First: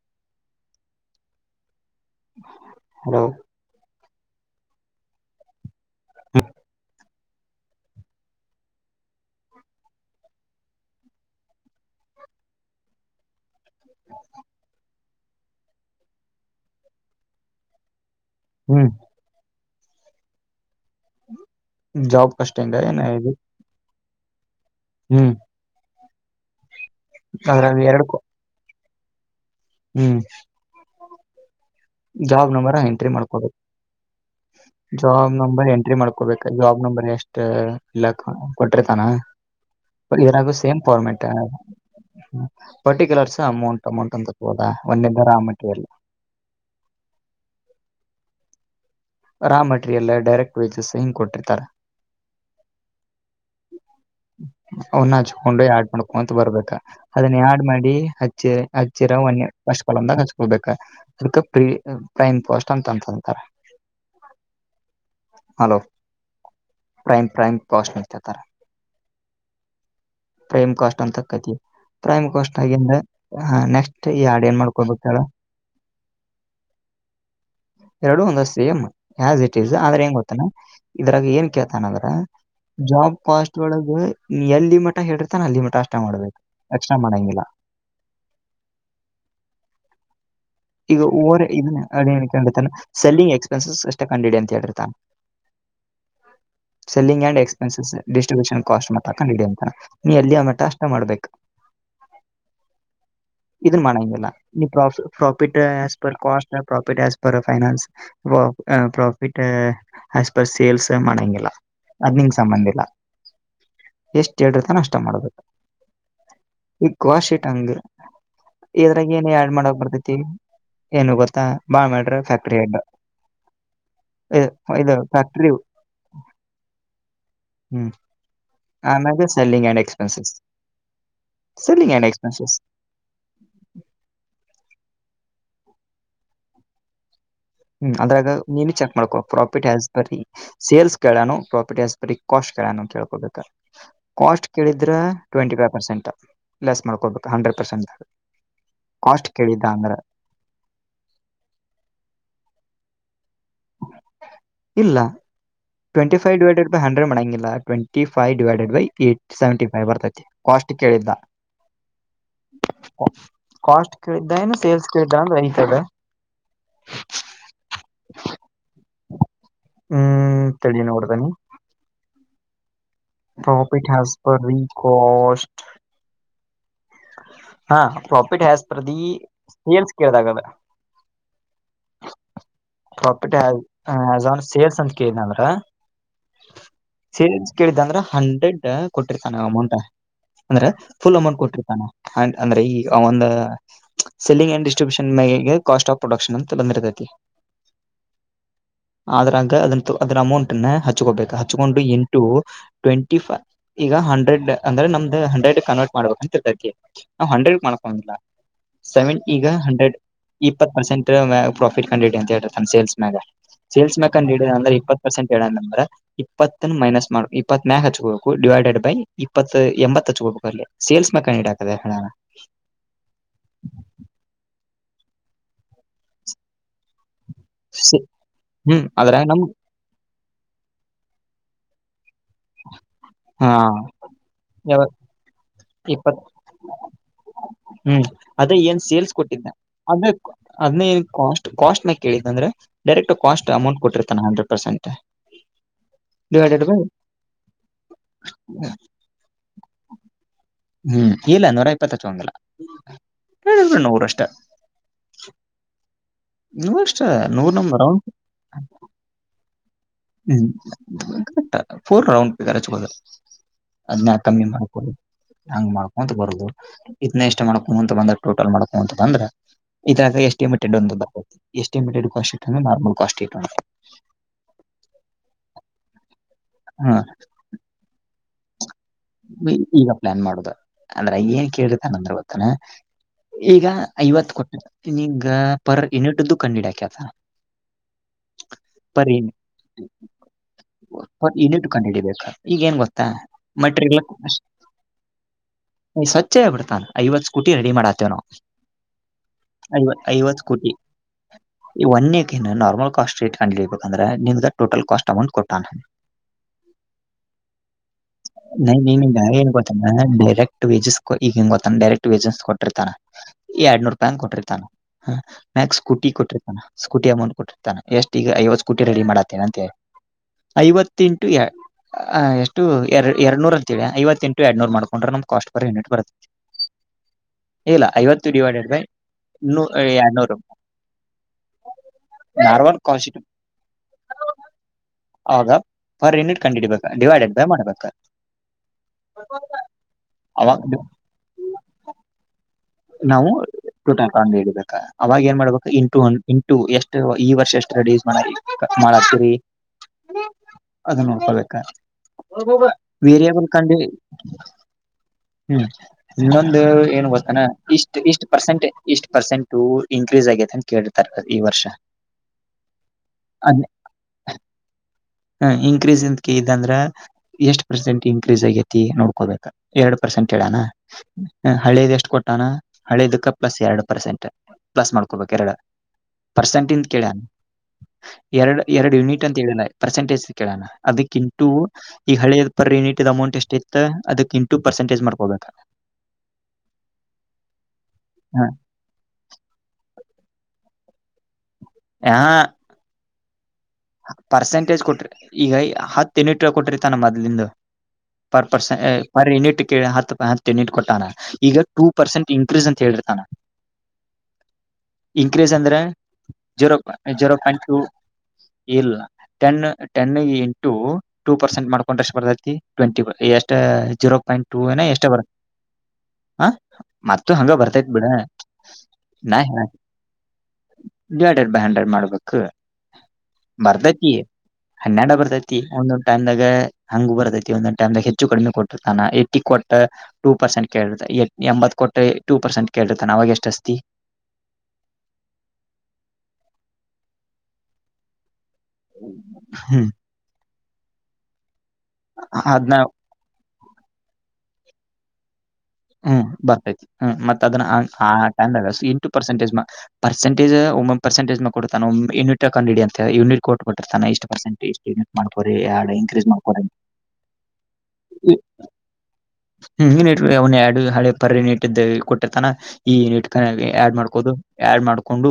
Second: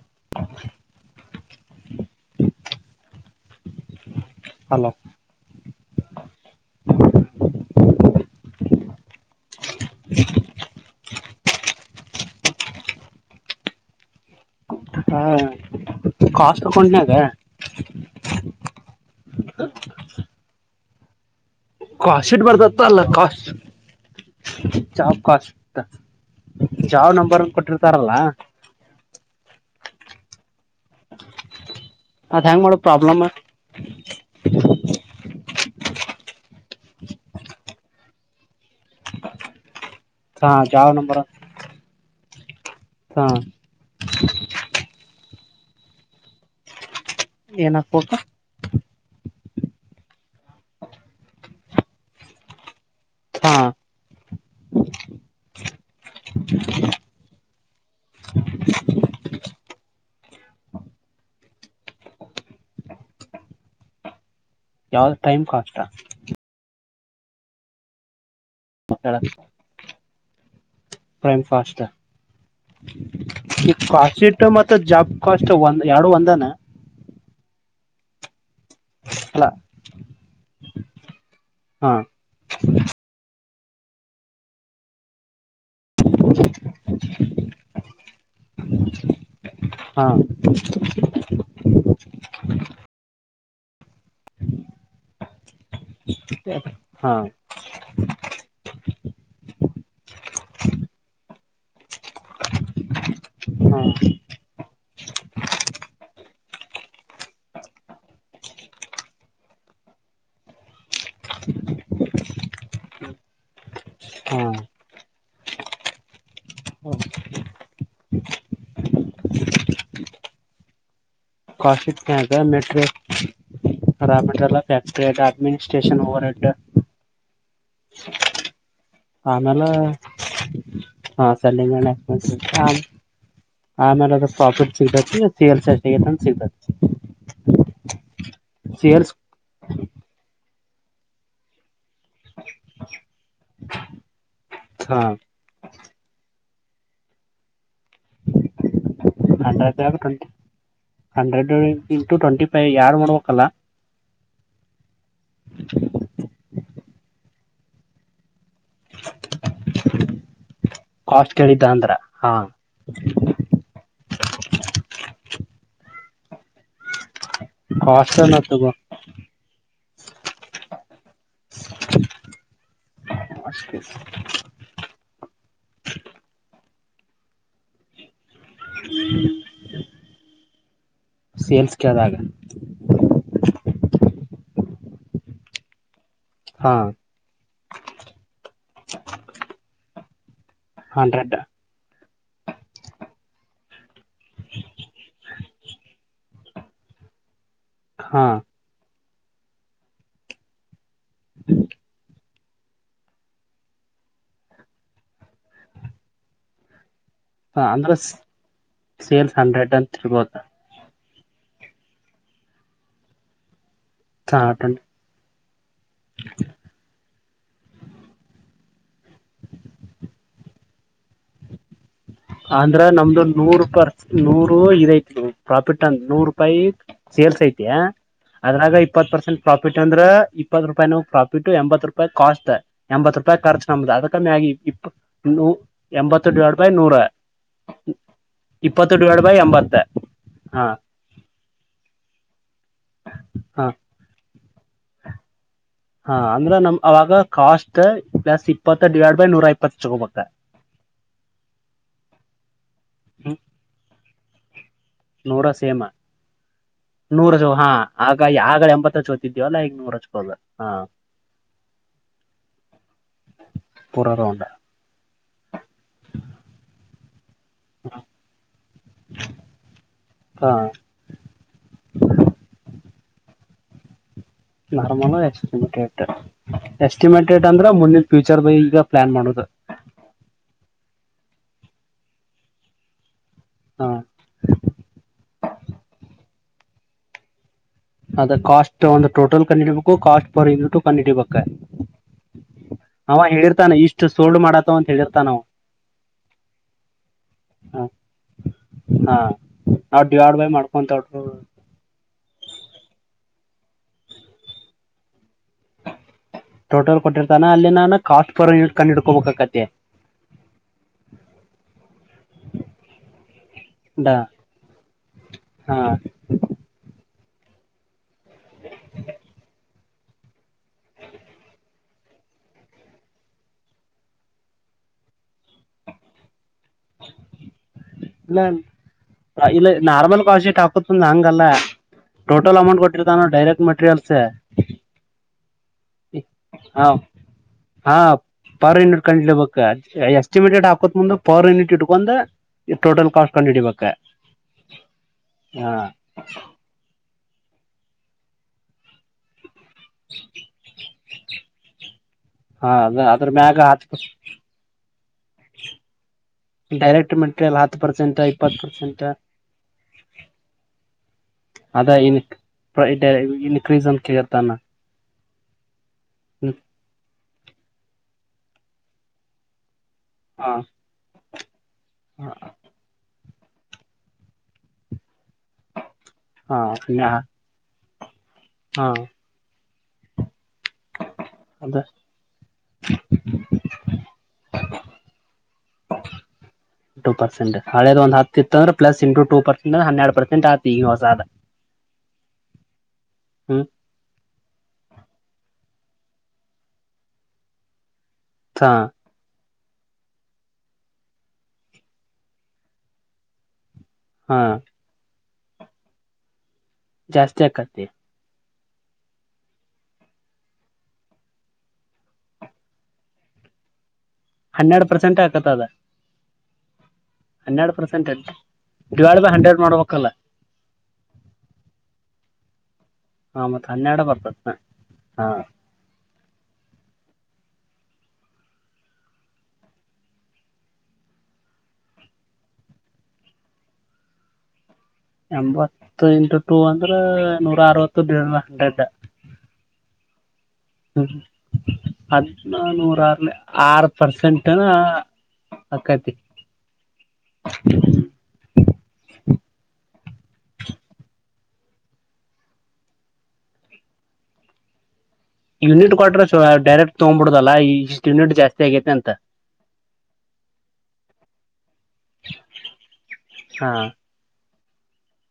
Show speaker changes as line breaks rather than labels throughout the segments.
[unintelligible]
Hello
hello
ಹ
ಹಾ ಕಸ್ಕೊಂಡನ
ಹ್ಮ ಹ್ಮ್
ಕಶ ಇಟ್ ಬರ್ತತ್ತ ಅಲ್ಲ ಕಸ್ ಚಾ
ಹ್ಮ್
ಕಸ್ ಜಾವ್ ನಂಬರ್
ಅದ್ರಾಗ
ಕೊಟ್ಟಿರ್ತಾರಲ್ಲ
ಎರಡು ಹ್ಮ್
ಅದ್
ಜಾಬ್
ಹೆಂಗ್
ನಂಬರ
ಮಾಡೋ
ಎಂಟ್ರಿ
ಪ್ರಾಬ್ಲಮ್
ಮಾಡ್ಕೊಬೇಕು ಜಾಬ್ ನಂಬರ್ ಎಂಟ್ರಿ ಮಾಡ್ಕೋಬೇಕ ಜಾಬ್ ನಂಬರ್ ಎಷ್ಟ್ ಇಲ್ಲ ಕೊಟ್ರತಾನ
ಹಾ
ಯನಾಗು ಸೇಮ್
ಜಾಬ್ ನಂಬರ್
ಫಾರ್ಮೆಟ್
ಹಾ
ಪರ್ಟಿಕ್ಯುಲರ್ಸ್ ಅಮೌಂಟ್ ಅಮೌಂಟ್ ಅಂತ ತೋದಾ ಒಂದ ಬರಾಮಟಲ್ಲ
ಏನ ಹಕ್ಬೇಕೋಬೇಕ
ರಾ ಮಟೀರಿಯಲ್ ಡೈರೆಕ್ಟ್ ವೇಜಸ್ ಹಿಂಗ್ ಕೊಟ್ಟಿರ್ತಾರೆ
ಹಾ
ಹ್ಮ ಅವನ್ನ ಹಚ್ಕೊಂಡು ಯಡ್ ಮಾಡ್ಕೊಂತ ಬರ್ಬೇಕ ಅದನ್ನ ಆಡ್ ಮಾಡಿ ಹಚ್ಚಿ ಹಚ್ಚಿರ ಒನ್ ಸ್ ಕದಾಗ ಹಚ್ಕೊಳ್ಬೇಕ ಅದಕ್ಕೆ ಪ್ರೀ ಪ್ರೈಮ್ ಪೋಸ್ಟ್ ಅಂತ ಅಂತಂತಾರ ಹ್ಮ
ಯಾವ್ದ ಟೈಮ್ ಕಾಸ್ಾ
ಪ್ರೈಮ್ ಪ್ರೈಮ್ ಕಾಸ್ಟ್ ನಿತತರ
ಮತ್ತಳ
[inaudible] ಕಾಸ್ಟ್ ಅಂತತಿ ಪ್ರೈಮ್ ಕಾಸ್ಟ್ ಆಗಂದ್ರ ಹ ನೆಕ್ಸ್ಟ್ ಈ ಹಾಡು ಏನ್ ಮಾಡ್ಕೊಬೇಕ
ಯಡುು ಒಂದಾನ
ಎರಡು ಒಂದ ಸೇಮ್ ಆಸ್ ಇಟ್ ಈಸ್ ಆದ್ರೆ ಹೆಂಗ ಗೊತ್ತನಾ ಇದ್ರಾಗ ಏನ್
ಹಾ
ತನದ್ರ ಜಾಬ್ ಕಾಸ್ಟ್ ೊಳಗೆ ಎಲ್ಲಿ ಮಠ ಹೇಡಿರ್ತಾನೆ ಅಲ್ಲಿ ಮಠ ಅಷ್ಟ ಮಾಡ್ಬೇಕು ರಕ್ಷಣ ಮಾಡಣಂಗ
ಹಾ ಹಾ
ಈಗ ಇದಂಡ ಸೆಲ್ಲಿಂಗ್ ಎಕ್ಸ್ ಸ ಸಷ್ಟ ಕಂಡಿಡಿ ಅಂತ ಹೇಳಿತಾನ
ಹಾ
selling and expense distribution cost ಕಿಡಿ ಅಂತ ನೀ ಎಲ್ಲಿ ಆ ಮಠ ಅಷ್ಟ ಮಾಡ್ಬೇಕು ಇದನ್ನು ಮಾಡಲ್ಲ ನೀ ಪ್ರ ಹ ರ್ ಫ ಪರ್ ಸೇಲ್ಸ್ ಮಾಡಂಗಿಲ್ಲ ಅರ್ನಿಂಗ್ ಸಂಬಂಧಿಲ್ಲ ಎಷ್ಟ್
ಹಾ
ಹೇಳಿರ್ತಾನೋ ಅಷ್ಟ ಮಾಡ್ಬೇಕು ಈ ಕವಾ ಶಿಟ್ ಹಂಗ ಇದ್ರಾಗ ಏನ ಆಡ್ ಮಾಡಕ್ ಬರ್ತತಿ ತಿ
ಕಾಫಿ ಅದ ಮೆಟ್ರಿ
ಇದು
ರಾಮಲ್ಲ ್ಯಾಕ್
ಫ್ಯಾಕ್ಟ್ರಿ
ಅಡ್ಮಿನಿಸ್ಟ್ರೇಷನ್ ಓವರ್ ಹೆಡ್
ಹ್ಮ್ ಆಮ್ಯಾಗ ಸೆಲ್ಲಿಂಗ್
ಆಮೇಲೆ
ಅಂಡ್ ಎಕ್ಸ್ಪೆನ್ಸಸ್
ಹ
ಸೆಲ್ಲಿಂಗ್ ಅಂಡ್ ಎಕ್ಸ್ಪೆನ್ಸಸ್
ಆಮೇಲೆ ಸಿಗ್ ಸಿಷ್ಟ ಸಿಗ್
ಹ್ಮ್ ಅದ್ರಾಗ ನೀನು ಚೆಕ್ ಮಾಡ್ಕೋ ಪ್ರಾಫಿಟ್ಸ್ ಬರ್ ಸೇಲ್ಸ್ ಕೇಳೋನು ಪ್ರಾಪರ್ಟಿ ಹಸ್ಪ ಕಾಟ್ ಕ ಕೇಕೋಬೇಕ ಕಾಸ್ಟ್ ಕೇಳಿದ್ರ
ಹಾ
ಟ್ಂಟಿಫೈವ್ ಪರ್ಸೆಂಟ್ ಲೆಸ್ ಮಾಡ್ಕೊಬೇಕು hundred percent
ಹ್ರೆಡ್ hundred into twenty ಯಾರು ಮಾಡಡ
ಇಲ್ಲ ಟ್ಂಟಿ ಫೈವ್ ಡಿವೈಡೆಡ್ ಹಂಡ್ರೆಡ್ ಮಡಂಗಿಲ್ಲ ಟ್ವೆಂಟಿ ಫೈವ್
ಕಾಸ್ಟ್ ಕೇಳಿದ್ದ ಅಂದ್ರ ಹಾ
ಕ
ಕಷ್ಟ
ಹ್ಮ್ ತಿಳಿಯ ನೋಡತಾನೆ ಪ್ರಾಫ ಇಟ್ ಹಸ್ ಪ ರೀ ಕಸ್ಟ್ ಹಾ ಪ್ರಾಫಿಟ್ ಹಜ ಪ್ರ ಸೇಲ್ಸ್ ಕೆ ಕದ
ಸೇಲ್ಸ್ ಕೇಳ್ದಾಗ
ಪ್ರೋಫಿಟ್ ಹ ಆನ್ ಸೇಲ್ ಏನಂದ್ರ
ಹಾ
ಸೇಸ್ ಕೇಳಿದ್ದಂದ್ರ ಹಂಡ್ರೆಡ್ ಕೊಟ್ಟಿರ್ತ ನೀವು ಅಮೌಂಟ್ ಅಂದ್ರೆ ಫುಲ್
ಹಂಡ್ರೆಡ್
ಅಮೌಂಟ್ ಕೊಟ್ಟ ಅಂಡ್ ಅಂದ್ರೆ ಈ ಒಂದು ಸೆಲ್ಲಿಂಗ್ ಆಂಡ್ ಡಿಸ್ಟ್ರಿಬ್ಯೂಷನ್ ಮ ಕಾಸ್ಟ್ ಆಫ್ ಪ್ರೊಡಕ್ಷನ್ ಅಂತ ಬಂದಿರತತಿ
ಹಾ
ಆದ್ರಂಗ ಅದ ಅದರ ಅಮೌಂಟ್ ಹ ಹಚ್ಕೋಬೇಕು ಹಚ್ಕೊಂಡು ಎಂಟು ಟ್ವೆಂಟಿ ಫೈ ಈಗ ಹಂಡ್ರೆಡ್ ಅಂದ್ರೆ ನಮ್ದು ಹಂಡ್ರೆಡ್ ಕನ್ವರ್ಟ್ ಮಾಡ್ಬೇಕ ಅಂತತ [inaudible] ನಾವು ಹಂಡ್ರೆಡ್
ಅಂದ್ರ
ಮಾಡ್ಕಂದಿಲ್ಲ ಸೆವೆನ್
ಸೇಲ್ಸ್
ಈಗ ಹಂಡ್ರೆಡ್
ಅಂತ ಇರ್ಬೋದ
ಇಪ್ಪತ್ತು ಪರ್ಸೆಂಟ್. ಪ್ರಫಿಟ್ ಕಂಡ ಸೇಲ್ಸ್ನ್ಯಾಗ. ಸೇಲ್ಸ್ ಮ್ಯಾಕ್
ಹಾ
ಹೇಳಂದ್ರ
ಟ್ವೆಂಟಿ
ಇಪ್ಪತ್ ಪರ್ಸೆಂಟ್ ಹೇಳ್ರ ಇಪ್ಪತ್ತ ಮೈನಸ್ ಮಾಡ ಇಪ್ಪತ್ ಮಕ್ ಹಚ್ಕಬೇಕು ಡಿವೈ. ಡೆಡ್ ಇಪ್ಪತ್ ಎಂಬತ್ತ ಹಚ್ಚ ಕೊಬೇಕಲಿ ಸೇಲ್ಸ್ ಮೆಕಾನ್ ಇಡ ಅದೇ
ಅಂದ್ರ ನಮ್ದು ನೂರು ಪರ್ ನೂರು ಇದ ಪ್ರಾಫಿಟ್ ಅಂದ ನೂರು ರೂಪಾಯಿ ಸೇಲ್ಸ್ ಐತಿ
ಹೇಳಣ
ಅದ್ರಾಗ
ಹ್ಮ್
ಇಪ್ಪತ್ ಪರ್ಸೆಂಟ್
ನಮ್
ಪ್ರಾಫಿಟ್ ಅಂದ್ರ ಇಪ್ಪತ್ತು ರೂಪಾಯ ನ ಪ್ರಾಫಿಟ್ ಎತ್ ರೂಪಿ ಕಾಷ್ಟ ನಮದು ಎಂಬತ್ತು ರೂಪಾಯ್
ಹಾ
ಖರ್ಚು ನಮದ ಅದಕ್ಕಗಿ ಇ
ಯಾವ ಇಪ್ಪತ್
ಎಂಬತ್ತ ಡ್ಯೂಯಡ್ ಬೈ ನೂರ
ಹ್ಮ್ ಅದೇ ಏನ್
ಇಪ್ಪತ್ತು
ಸೇಲ್ಸ್
ಡಿವೈಡ್ ಬೈ
ಕೊಟ್ಟಿದ್ದೆ
ಎಂಬತ್ತ
ಅದ
ಹಾ
ಅದನ್ನ ಏನ್ ಕಾಸ್ಟ್ ಕಾಸ್ಟ್ ನ ಕೇಳಿದ್ದ ಅಂದ್ರೆ ಡರೆಕ್ಟ್ ಕಸ್ಟ್
ಹಾ
ಅಮೌಂಟ್ಟ್ಟಿರ್ತಾನ. ಇಪ್ಪತ ಪರ್ಸೆಂಟ್.
ಹಾ ಅಂದ್ರ
ಡಿವೈಡೆಡ್ ಬೈ
ನಮ ಅವಾಗ ಕಾಸ್ಟ್ ಪ್ಲಸ್ ಇಪ್ಪತ್ತ ಡಿವೈಡ್ ಬೈ ನೂರ ಇಪ್ಪತ್ ಚಗೋಬ.
ಹ್ಮ್ ಇಲ್ಲ ನೂರ ಇಪ್ಪತ್ತ ಹಚ್ಚ ಹಂಗಿಲ್ಲ
ಹ್ಮ
ಹೇಳಿದರು ನೂರಷ್ಟ.
ನೂರ ಸೇಮ ನೂರ ಚೋ ಹಾ ಆಗ ಆಗ ಎಂಬತ್ತ ಚೋತಿದ್ಯವಲ್ಲಾ ಈಗ. ನೂರ ಹಚ್ಕೋದ ಹಾ
ಹ್ಮು ಫೋರ್ ರೌಂಡದು
ಪೂರ
ಅದ್ನ್ನ ಕಮ್ಮಿ
ರೌಂಡ್
ಮಾಡಕುದು. ಹಂಗ್ ಮಾಡ್ಕೊಂತ ಬರದು. ನೆಸ್ಟ್ ಮಾಡಕೊಂತ ಬಂದ ಟೋಟಲ್ ಮಾಡಕ್. ಬಂತ ಅಂದ್ರ ಇದಾಗ.
ಹಾ
ಎಷ್ಟಿಮಿಟೆಡ್ಂದು ಎಷ್ಟಮಿ. ಕಷ್ಟ ಇ
ನಾರಮಲ್ ಆಮಿಟ್ರಕ್ಟರ್.
ಹಾ
ಎಸ್ಟಿಮೇಟಡ ಅಂದ್ರೆ ಮುಂದಿನ. ಫ್ಯೂಚರ್ ಬಯಿ ಹಿಂಗಾ.
ಈಗ ಪ್ಲಾನ್ ಮಾಡುದ. ಅಂದ್ರ ಏನ್ ಕೇಳತಾನಂದ್ರ ಗೊತ್ತನಾ. ಈಗ
ಹಾ
ಐವತ್ತು ಕೊಟ್ಟಗ ಪರ್ ಯುನಿಟದು ಕಣ್ಣಿಡ ಆಕ್ಯ. [inaudible]
ಅದ ಕಾಸ್ಟ್ ಒಂದು ಟೋಟಲ್ ಕಂಡಇಡಿಬೇಕು ಕಾಸ್ಟ್ ಪರ್ ಯುನಿಟ್ ಕಂಡಇಡಿಬೇಕ
ಪರ್ ಯೂನಿಟ್
ಅವ ಹೇಳ
ಮಟ್ರ ಸ್ವಚ್ಛ ಆಬಿಡ್ತಾನ ಐವತ್ ಸ್ಕೂಟಿ ರೆಡಿ
ಅವ
ಮಾಡಾತೇವ ನಾವು
ಹಾ
ವ
ನಾವ್ ಡಿವೈಡ್
ಐವತ್
ಬೈ
ಸ್ಕೂಟಿ
ಮಾಡ್ಕೊಂತ
ಒನ್ ಏಟಿ ಕಸ್ಟ್ಟ್ ಕಬೇಕ ಅಂದ್ರೆಮ್ ಟೋಟಲ್ ಕಾಷ್ಟ ಅಮೌಟ್ ಕೊಟ್ಟ
ಟೋಟಲ್ ಕೊಟ್ಟಿರ್ತಾನ ಅಲ್ಲಿ ನಾನು ಕಾಸ್ಟ್ ಪರ್ ಯೂನಿಟ್
ನೈ
ಕಂಡು
ನೀನ್ಗ ನ್
ಹಿಡ್ಕೋಬೇಕಾಕತಿ
ಗೊತ್ತಾನ ಡೈರೆಕ್ಟ್ ವೇಜಸ್ ಈಗಂಗ ಗೊತ್ತಾನ ಡೈರೆಕ್ಟ್ ವೇಜಸ್ ಕೊಟ್ಟಿರ್ತಾನ ಎರಡ್ನೂರ್ ರೂಪಾಯಿ ಕೊಟ್ಟಿರ್ತಾನ ಹ
ಹಾ
ನೆಕ್ಸ್ಟಸ್ಕೂಟಿ ಕೊಟ್ಟಿರ್ತಾನ ಸ್ಕೂಟಿ. ಮ ಕೊಟ್ಟಿತಾನೆ ಎಷ್ಟು ಈಗ ಐವತ್ತು ಸ್ಕೂಟಿ ರೆಡಿ ಮಾಡತ್ತೇನೆ ಅಂತೆ. ಐವತ್ತೆಂಟು ಎ ಆ ಎಷ್ಟು. ಎರ ಎರಡ್ ನೂರ್ ಅಂತೇಳ ಐವತ್ತ ಇಂಟು ಎರಡ್ನೂರ್ ಮಾಡ್ಕೊಂಡ್ರೆ ನಮ ಕಾಸ್ಟ್ ಪರ್ ಯೂನಿಟ್ ಬರುತ್ತೆ. ಇಲ್ಲ ಐವತ್ತು
ಇಲ್ಲ
ಡಿವೈಡೆಡ್ ಬೈ ನೂ
ಇಲ್ಲ ನಾರ್ಮಲ್
ಎರಡ್ನೂರು
ಕಾಶಿ ಾಕತ್ ಹಂಗಲ್ಲ ಟೋಟಲ್
ನಾರ್ಮಲ್
ಅಮೌಂಟ್
ಕಾಸ್ಟ್
ಕೊಟ್ಟಿರ್ತಾನ ಡೈರೆಕ್ಟ್ ಮೆಟೀರಿಯಲ್ಸ್
ಅವಾಗ ಪರ್ ಯೂನಿಟ್ ಕಂಡು ಹಿಡಿಬೇಕ
ಹ.
ಡಿವೈಡೆಡ್ ಬೈ ಮಾಡ್ಬೇಕ
ಹಾ ಪರ್ ಯೂನಿಟ್ ಕಂಡಲಬೇಕ
ಅವಾಗ
ಎಸ್ಟಿಮೇಟೆಡ್ ಹಾಕೋತ್ ಮುಂದೆ ಪರ್ ಯೂನಿಟ್ ಇಟ್ಕೊಂಡ್.
ನಾವು ಟೋಟಾಟ ಇಬೇಕ ಅವಾಗ ಏನ್ ಮಾಡ್ಬೇಕು
ಹ
ಇಂಟು ಇಂಟು ಎಷ್ಟು. ಈ ವರ್ಷ ಎಷ್ಟ ಅಡೂಸ್ ಮಾಡ ಕ ಮಾಡ ಹಕ್ತರಿ. ಅದ ನೋಡ್ಕೊಬೇಕ
ಹಾ ಅದ ಅದ್ರ ಮ್ಯಾಗ
ಬೇರರ್ಕಂಡು.
ಹತ್
[unintelligible] ಹ್ಮ್. ಇನ್ನೊಂದು ಏನು
ಡೈರೆಕ್ಟ್
ಗೊತ್ತಾನ.
ಮೆಟೀರಿಯಲ್ ಹತ್ತು
ಇಷ್ಟ ಇಷ್ಟ
ಇಪ್ಪತ್ತು
ಪರ್ಸೆಂಟ್ ಇಷ್ಟು ಪರ್ಸೆಂಟ್ ಇನ್ಕ್ರೀಸ್ ಆಗ ಅಂತ ಕೇತಾರೆ ಈ ವರ್ಷ
ಅದ ಇನ್ ಇನ್ಕ್ರೀಸ್ ಅಂತ ಕೇಳ್ತಾನ
ಇಕ್ರೀಸ್ ಇದಂದ್ರ. [unintelligible] ಎಷ್ಟ ಪರ್ಸೆಂಟ್ ಇನ್ಕ್ರೀಸ್ ಆಗೈತಿ ನೋಡ್ಕೋಬೇಕಾ. ಎರಡು ಪರ್ಸೆಂಟ್ಡ
ಹಾ
ಅನಾ ಹಳ್ಳದ ಎಷ್ಟು ಕೊಟ್ಟ. ಹನ ಹಳೆದಕ್ಕ. ಪ್ಲಸ್ ಎರಡು ಪರ್ಸೆಂಟ್ ಪ್ಲಸ್ ಮಾಡ್. ಬೇಕ ಎರಡ ಪರ್ಸೆಂಟಿಂದ ಕೇಳ.
ಹಾ
ಎರಡು
ಹಾ
ಎರಡು ಯುನಿಟ್ ಅಂತ ಹೇಳಿದ. ಪರ್ಸೆಟೇಜ್ ಕೇಳೋಣ. ಅದಕ್ಕಿಂತಟು
ಅದ
ಈಗ ಹಳಿದ ಪರ್ ಯೂನಿಟ್ ಅಮೌಂಟ್ ಎಷ್ಟ ಇತ್ತು ಅದಕ್ಕಿಂಟು ಪರ್ಸೆಟೇಜ್ ಮಾಡ್ಕೊಬೇಕ.
ಟ ಪರ್ಸೆಂಟ್. ಹಳೆದ ಒಂದು ಹತ್ತುತ್ತಂದ್ರ ಪ್ಸ್ ಇಟ ಟ ಪರ್ ಅಂದ್ರ ಹೆರಡುರ್. ಮಂಟ್ ಆತಿ ಹೊ ಜ.
ಹ. ಪರ್ಸೆಂಟೇಜ್ ಕೊಟ್ರಿ ಈಗ. ಹತ್ತು ಎನೆಟ ರೂಪಾಯಿ ಕೊಟ್ರ ತಾನ ಮದ್ಲಂದು. [unintelligible] ಪರ್
ಹಾ
ಪರ್ಸನ್ ಪರ್ ಯನಿಟ್. ಹ ಹಿಟ್ ಕೊಟ್ಟಾನ ಈಗ ಟೂ ಪರ್ಸೆಂಟ್ ಇನ್ಕ್ರೀಸ್ ಅಂತ ಹೇಳಿರ್ತಾನ. [unintelligible]
ಹಾ. [unintelligible]
ಇನ್ಕ್ರೀಸ್ ಅಂದ್ರೆ. ಜೀರೋ ಜೀರೋ
ಜಾಸ್ತಿ
ಪಾಯಿಂಟ್ ಟು.
ಆಕತಿ
ಇಲ್ಲ ten ten into two percent ಮಾಡ್ಕೊಂಡ್ರೆಷ್ಟು ಬರತಿ ಟ್ವೆಂಟಿ ಎಷ್ಟ ಜೀರೋ. ಪಾಯಿಂಟ್ ಟೂ ಏನ
ಹನ್ನೆರಡು
ಎಷ್ಟ
ಪರ್ಸೆಂಟ್
ಬರು
ಆಕತ್ತ ಅದ
ಹ ಮತ್ತ ಹಂಗ
ಹನ್ನೆರಡು
ಬರ್ತಾತ್ ಬಿಡ
ಪರ್ಸೆಂಟ್ ಡಿವೈಡ್ ಬೈ
ನ
ಹಂಡ್ರೆಡ್ ಮಾಡ್ಬೇಕಲ್ಲ
ಡಿವೈಡೆಡ್ ಬೈ ಹಂಡ್ರೆಡ್ ಮಾಡ್ಬೇಕು. [unintelligible]
ಹಾ ಮತ್ತ್ ಹನ್ನೆರಡ
ಬರ್ತತಿ
ಬರ್ತದ
ಹನ್ನೆಡ
ಹಾ
ಬರ್ತೈತಿ ಒಂದೊ ಟೈದಾಗ ಹಂಗ ಬರ್ತೈತಿ. ಒೊ್ ಟೈಮ್ ಗ ಹೆಚ್ಚು ಕಡಿಮೆ ಕೊಟ್ಟಿತಾನ ಏ ಕೊಟ್ಟ ಟೂ ಪರ್ಸೆಂಟ್ ಕ ಎಂಬತ್ ಕೊಟ್ಟ ಟೂ ಪರ್ಸೆಂಟ್ ಕೇರ್ತಾನ ಅವಾಗ ಎಷ್ಟ ಅಷ್ಟತಿ. [unintelligible]
ಎಂಬತ್ತು ಇಂಟು ಟೂ ಅಂದ್ರೆ ನೂರ ಅರವತ್ತು ಬಿ.
ಹ್ಮ್. [unintelligible]
ಹ್ಮ ಹ್ಮ. ಅದ
ಅದ್ನ
ನೂರಾರ. ಆರು ಪರ್ಸೆಂಟ್ನಾ.
ಹ್ಮ್ ಬರ್ತೈತಿ ಹ್ಮ್ ಮತ್ತ ಅದನ್ನ ಎಂಟು ಪರ್ಸೆಟಜ್ ಪರ್ಸೆಟಜ್ ಒ ಪರ್ಸೆಂಟಜ್ ಮ. ಕೊಡ್ತಾನ ಯನಿಟ್ಡಿ ಅ ಯನಿಟ್ ಕೊಟ್ ಬಿಟ್ಟರ್ತಾನ ಇಷ್ಟು ಪರ್ಸೆಟ್.
ಯೂನಿಟ್ ಕ್ವಟ್ರ ಡೈರೆಕ್ಟ್ ತೊಗ್ಬಿಡುದಲ್ಲ ಇಷ್ಟ ಯೂನಿಟ್ ಜಾಸ್ತಿ ಆಗೈತೆ ಅಂತ.
ಹ್ಮ್ ಯೂನಿಟ್ ಅವನ್ ಎರಡು ಹಳೆ ಪರಿರ ನೀಟ್ಟಿದ್ದ ಕೊಟ್ಟಿರ್ತಾನ ಈ ನೀಟ್ ಕ
ಹಾ
ಆಡ್ ಮಾಡ್ಕೋದು. ಆಡ್ ಮಾಡ್ಕೊಂಡು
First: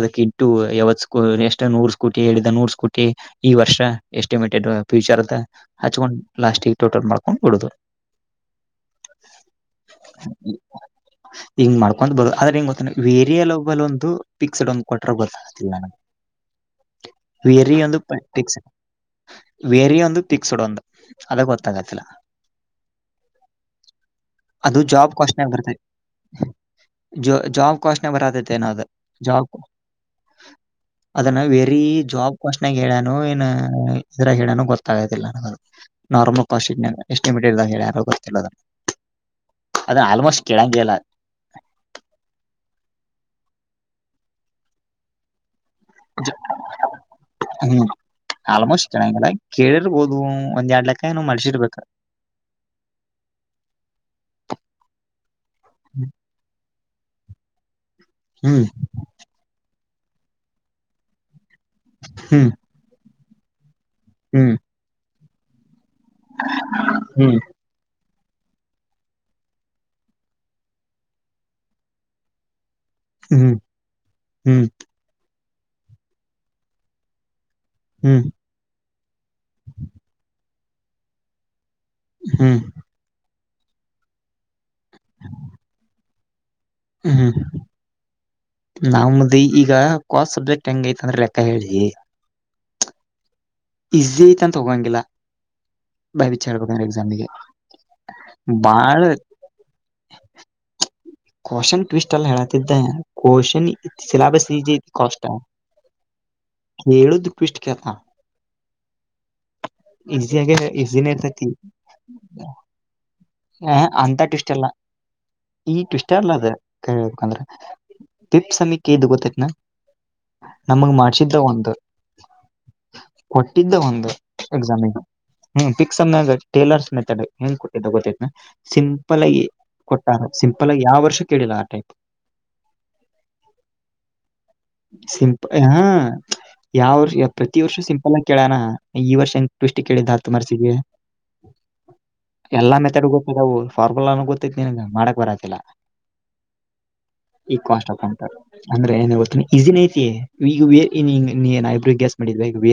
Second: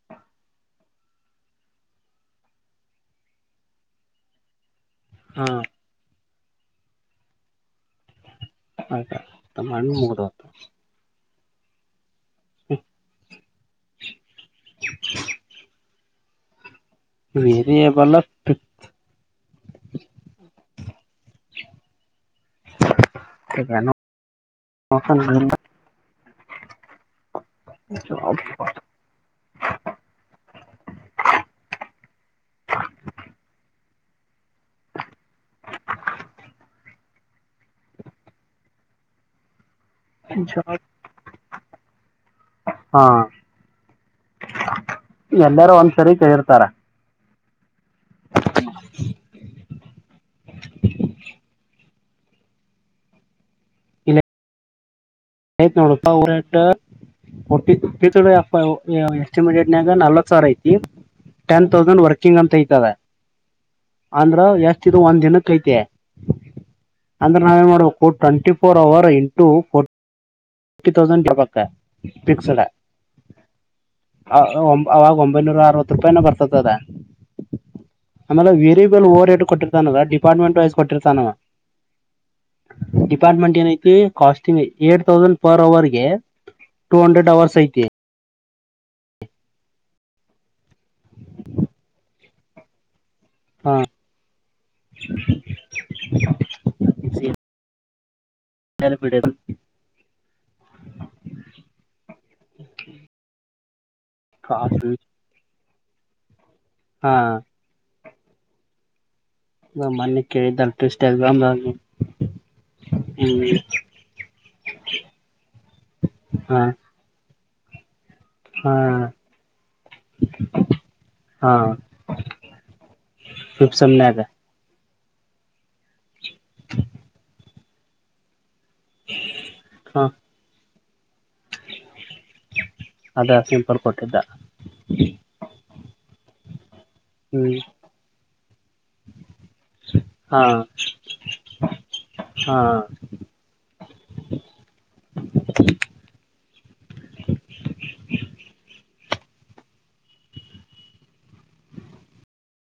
ಅದಕ್ಕ ಇಟ್ಟು ಯಾವತ್ ಎಷ್ಟ ನೂರ್ ಕೋಟಿ ಹೇಳಿದ ನೂರ್ ಕೋಟಿ ಈ ವರ್ಷ ಎಸ್ಟಿಮೇಟೆಡ್. ಪ್ಯಚರ್ ಅ
ಹಾ
ಹಚ್ಚಕ. ಲಾಸ್ಟಿಗೆ ಟೋಟನ್ ಮಾಡ್ಕೊಂಡು ಬಿಡದು.
ಆಯ. ಮಣ್ಣ ಮುಗದತ.
ಹಿಂಗ್ ಮಾಡ್. ಒಂದು ಬದು ಆದ್ರೆ ಹೆಂಗ ಗೊತ್ತಾನೆ ವೇರಿಯಲ್ಲ. ಕ್ಡ್ ಒ ಕಟರ್ ಗೊತ್ತಲ್ಲ ನಗೆ. ವೇರಿ ಒಂದು ಪ
ವೇರಿಯೇಬಲ್
ಪಕ್ಸ್ ವೇರಿ ಒಂದು ಪಿಕ್ಸಡ್ ಒಂದು ಅದಾಗ ಗೊತ್ತಾಗತ್ತಲ್ಲ. ಅದು ಜಾಬ್ ಕಸ್ಟ್ಬರುತ್ತೆ. ಹ. ಜಾಬ್ ಕ್ವಾಸ್ನೆ ಬರತ್ತೈತೆ ಏನ ಅದ ಜಾಬ್ ಅದನ್ನ ವೆರಿ ಜಾಬ್ ಕ್ಶನೆಾಗ ಹೇಳ್ಯನು ಏನ್. ಇದ್ರಾಗ ಹೇಳಾನ ಗೊತ್ತಾಗೋದಿಲ್ಲ ನನದು ನಾರ್ಮಲ್ ಕಾಸ್ ಎಷ್ಟಮಟೆಡ್ ಇದಾಗ ಹೇಳಾರ ಗೊತ್ತಿಲ್ಲ. ಅದನ್ನ ಆಲ್ಮೋಸ್ಟ್ ಕೆಳಂಗಗೆಲ್ಲ.
ಇ. ಎಲ್ಲಾರೂ ಒಂದ್ ಸರಿ ಕ ಇರ್ತಾರ.
ಹ್ಮ್. ಆಲ್ಮೋಸ್ಟ್ ಚೆನ್ನಲ್ಲ. ಕೇಡೆ ಬೋದು. ಒಂದ ಎರಡ್ ಲಲೆಕ್ಕ ಏ ಮಾಡ್ಸಿರ್ಬೇಕ.
ಆಯ್ತ್ ನೋಡ. ಹೊಟ್ಟ.
ಹ್ಮ್
ಇ ಎ ಎಸ್ಟಿಮೇಟೆಡ್. ಈಗ ನಾಲ್ವತ್ ಸಾವರ ಐತಿ. ಟೆನ್ ತೌಸಂಡ್ ವರ್ಕಿಂಗ್
ಹ್ಮ್
ಅಂತ ಐತದೆ. ಅಂದ್ರ
ಹ್ಮ್
ಎಾಸ್ತಿ ಒಂದ್ ದಿನ ಕೈತ
ಹ್ಮ್
ಅಂದ್ರೆ ನಾವೇನ್ ಮಾಡ್ಬೇಕ twenty four hour into fifty thousand
ಹ್ಮ್ ಹ್ಮ್
ಅವಾಗ ಒೈನೂರ ಅರವತ್ತು ರೂಪಾಯಿನ ಬರ್ತದ
ಹ್ಮ್
ಆಮೇಲೆ ವೇರಿಯೇಬಲ್ ಓರ್ಟ ಕೊಟ್ಟಿರ್ತಾನದ ಡಿಪಾರ್ಟ್ಮೆಂಟ್ ವೈಸ್ ಕೊಟ್ಟಿರ್ತಾನವಾ
ಹ್ಮ್
ಡಿಪಾರ್ಟ್ಮೆಂಟ್ ಏನ ಐತೆ ಕಸ್ಟಿಂಗ್ ಏಟ್ ತೌಸಂಡ್ ಫರ್ ಅವರ್ಗೆ ಟು ಹಂಡ್ರೆಡ್ ಅವವರ್ಸ್ ಆಐತ
ನಾದಿ ಈಗ ಕಾಸ್ ಸಬ್ಜೆಕ್ಟ್ ಹೆಂಗ ಐತ್ ಅಂದ್ರೆ ಲೆಕ್ಕ ಹೇಳಿ
ಹಾ
ಈಸಿ ಐತ ಅಂತ ಹೋಗೋಂಗಿಲ್ಲ ಬಯ ಬಿಚ್ ಹೇಳ್ಬೇಕಂದ್ರೆ ಎಕ್ಸಾಮಗೆ ಬಾಳ ಕ್ನ್ ಟ್ವಿಸ್ಟ್ ಎಲ್ಲಿ ಹೇಳತಿದ್ದೆ ಕ್ನ್ ಶಲಾ ಬಸ್ಿಜ
ಕಾಸ್ಟ್
ಕಷ್ಟ
ಹಾ
ಹೇಳುದು ಕಷ್ಟ ಕೆತ
ನಾವ್ ಮೊನ್ನೆ
ಈಸಿಯಾಗೆ
ಕೇಳಿದ್ದಲ್
ಈಸಿನ
ಇನ್ಸ್ಟಾಗ್ರಾಮ್
ಇರ್ತೇತಿ
ಹ್ಮ್
ಹ ಅಂತ ಟ್ವಿಿಸ್ ಎಲ್ಲ ಈ ಟ್ವಿಷ್ಟ ಅಲ್ಲ ಅದ
ಹಾ
ಕರಿಂದ್ರೆ ಪಪ್
ಹಾ
ಸಮೀಕ್ ಇದು ಗೊತ್ತೈತ್ನಾ ನಮಗ್ ಮಾಡ್ಸಿದ್ದ
ಹಾ
ಒಂದು ಟ್ಟಿದ್ದ
ಫಿಫ್ತ್
ಒಂದು
ಸೆಮ್ನ್ಯಾಗ
ಎಸ [inaudible] ಹ್ಮ ಪಿಕ್ಸ್ ಟೇಲರ್ ಮೆಡ್ ನ್ ಬಗತ ನ ಸಿಂಪಲ್ ಆಗಿ
ಹಾ
ಕೊಟ್ಟಾರ ಸಿಂಪಲ್ ಅಲ್ಲ ಯಾವ ವರ್ಷ ಕೆ ಆಟ
ಅದ ಸಿಂಪಲ್ ಕೊಟ್ಟಿದ್ದ
ಸಿಂಪ ಹ ಯಾವ ವರ್ಷ ಪ್ರತಿ
ಹ್ಮ್
ವರ್ಷ ಸಿಂಪ ಕೇಳೋಣ ಈ ವರ್ಷ ಪೃಷ್ಟಿ ಕೇಳಿದ್ದ ಹ ತು
ಹಾ
ಮರ್ಸಿಗೆ ಎಲ್ಲಾ
ಹಾ
ಮೆತ್ತರ್ ಹೋಗತದವು ಫಾರ್ಮುಲ ಗೊತ್ತ ಮಾಡಕ್ ಬರಲ್ಲ ಈ ಕಾಸ್ ಆಫಂಟ ಅಂದ್ರೆ ಈಿನ ಐತಿ ಈಗಬ ಗ್ಯಾಸ್ ಮಾಡಿದ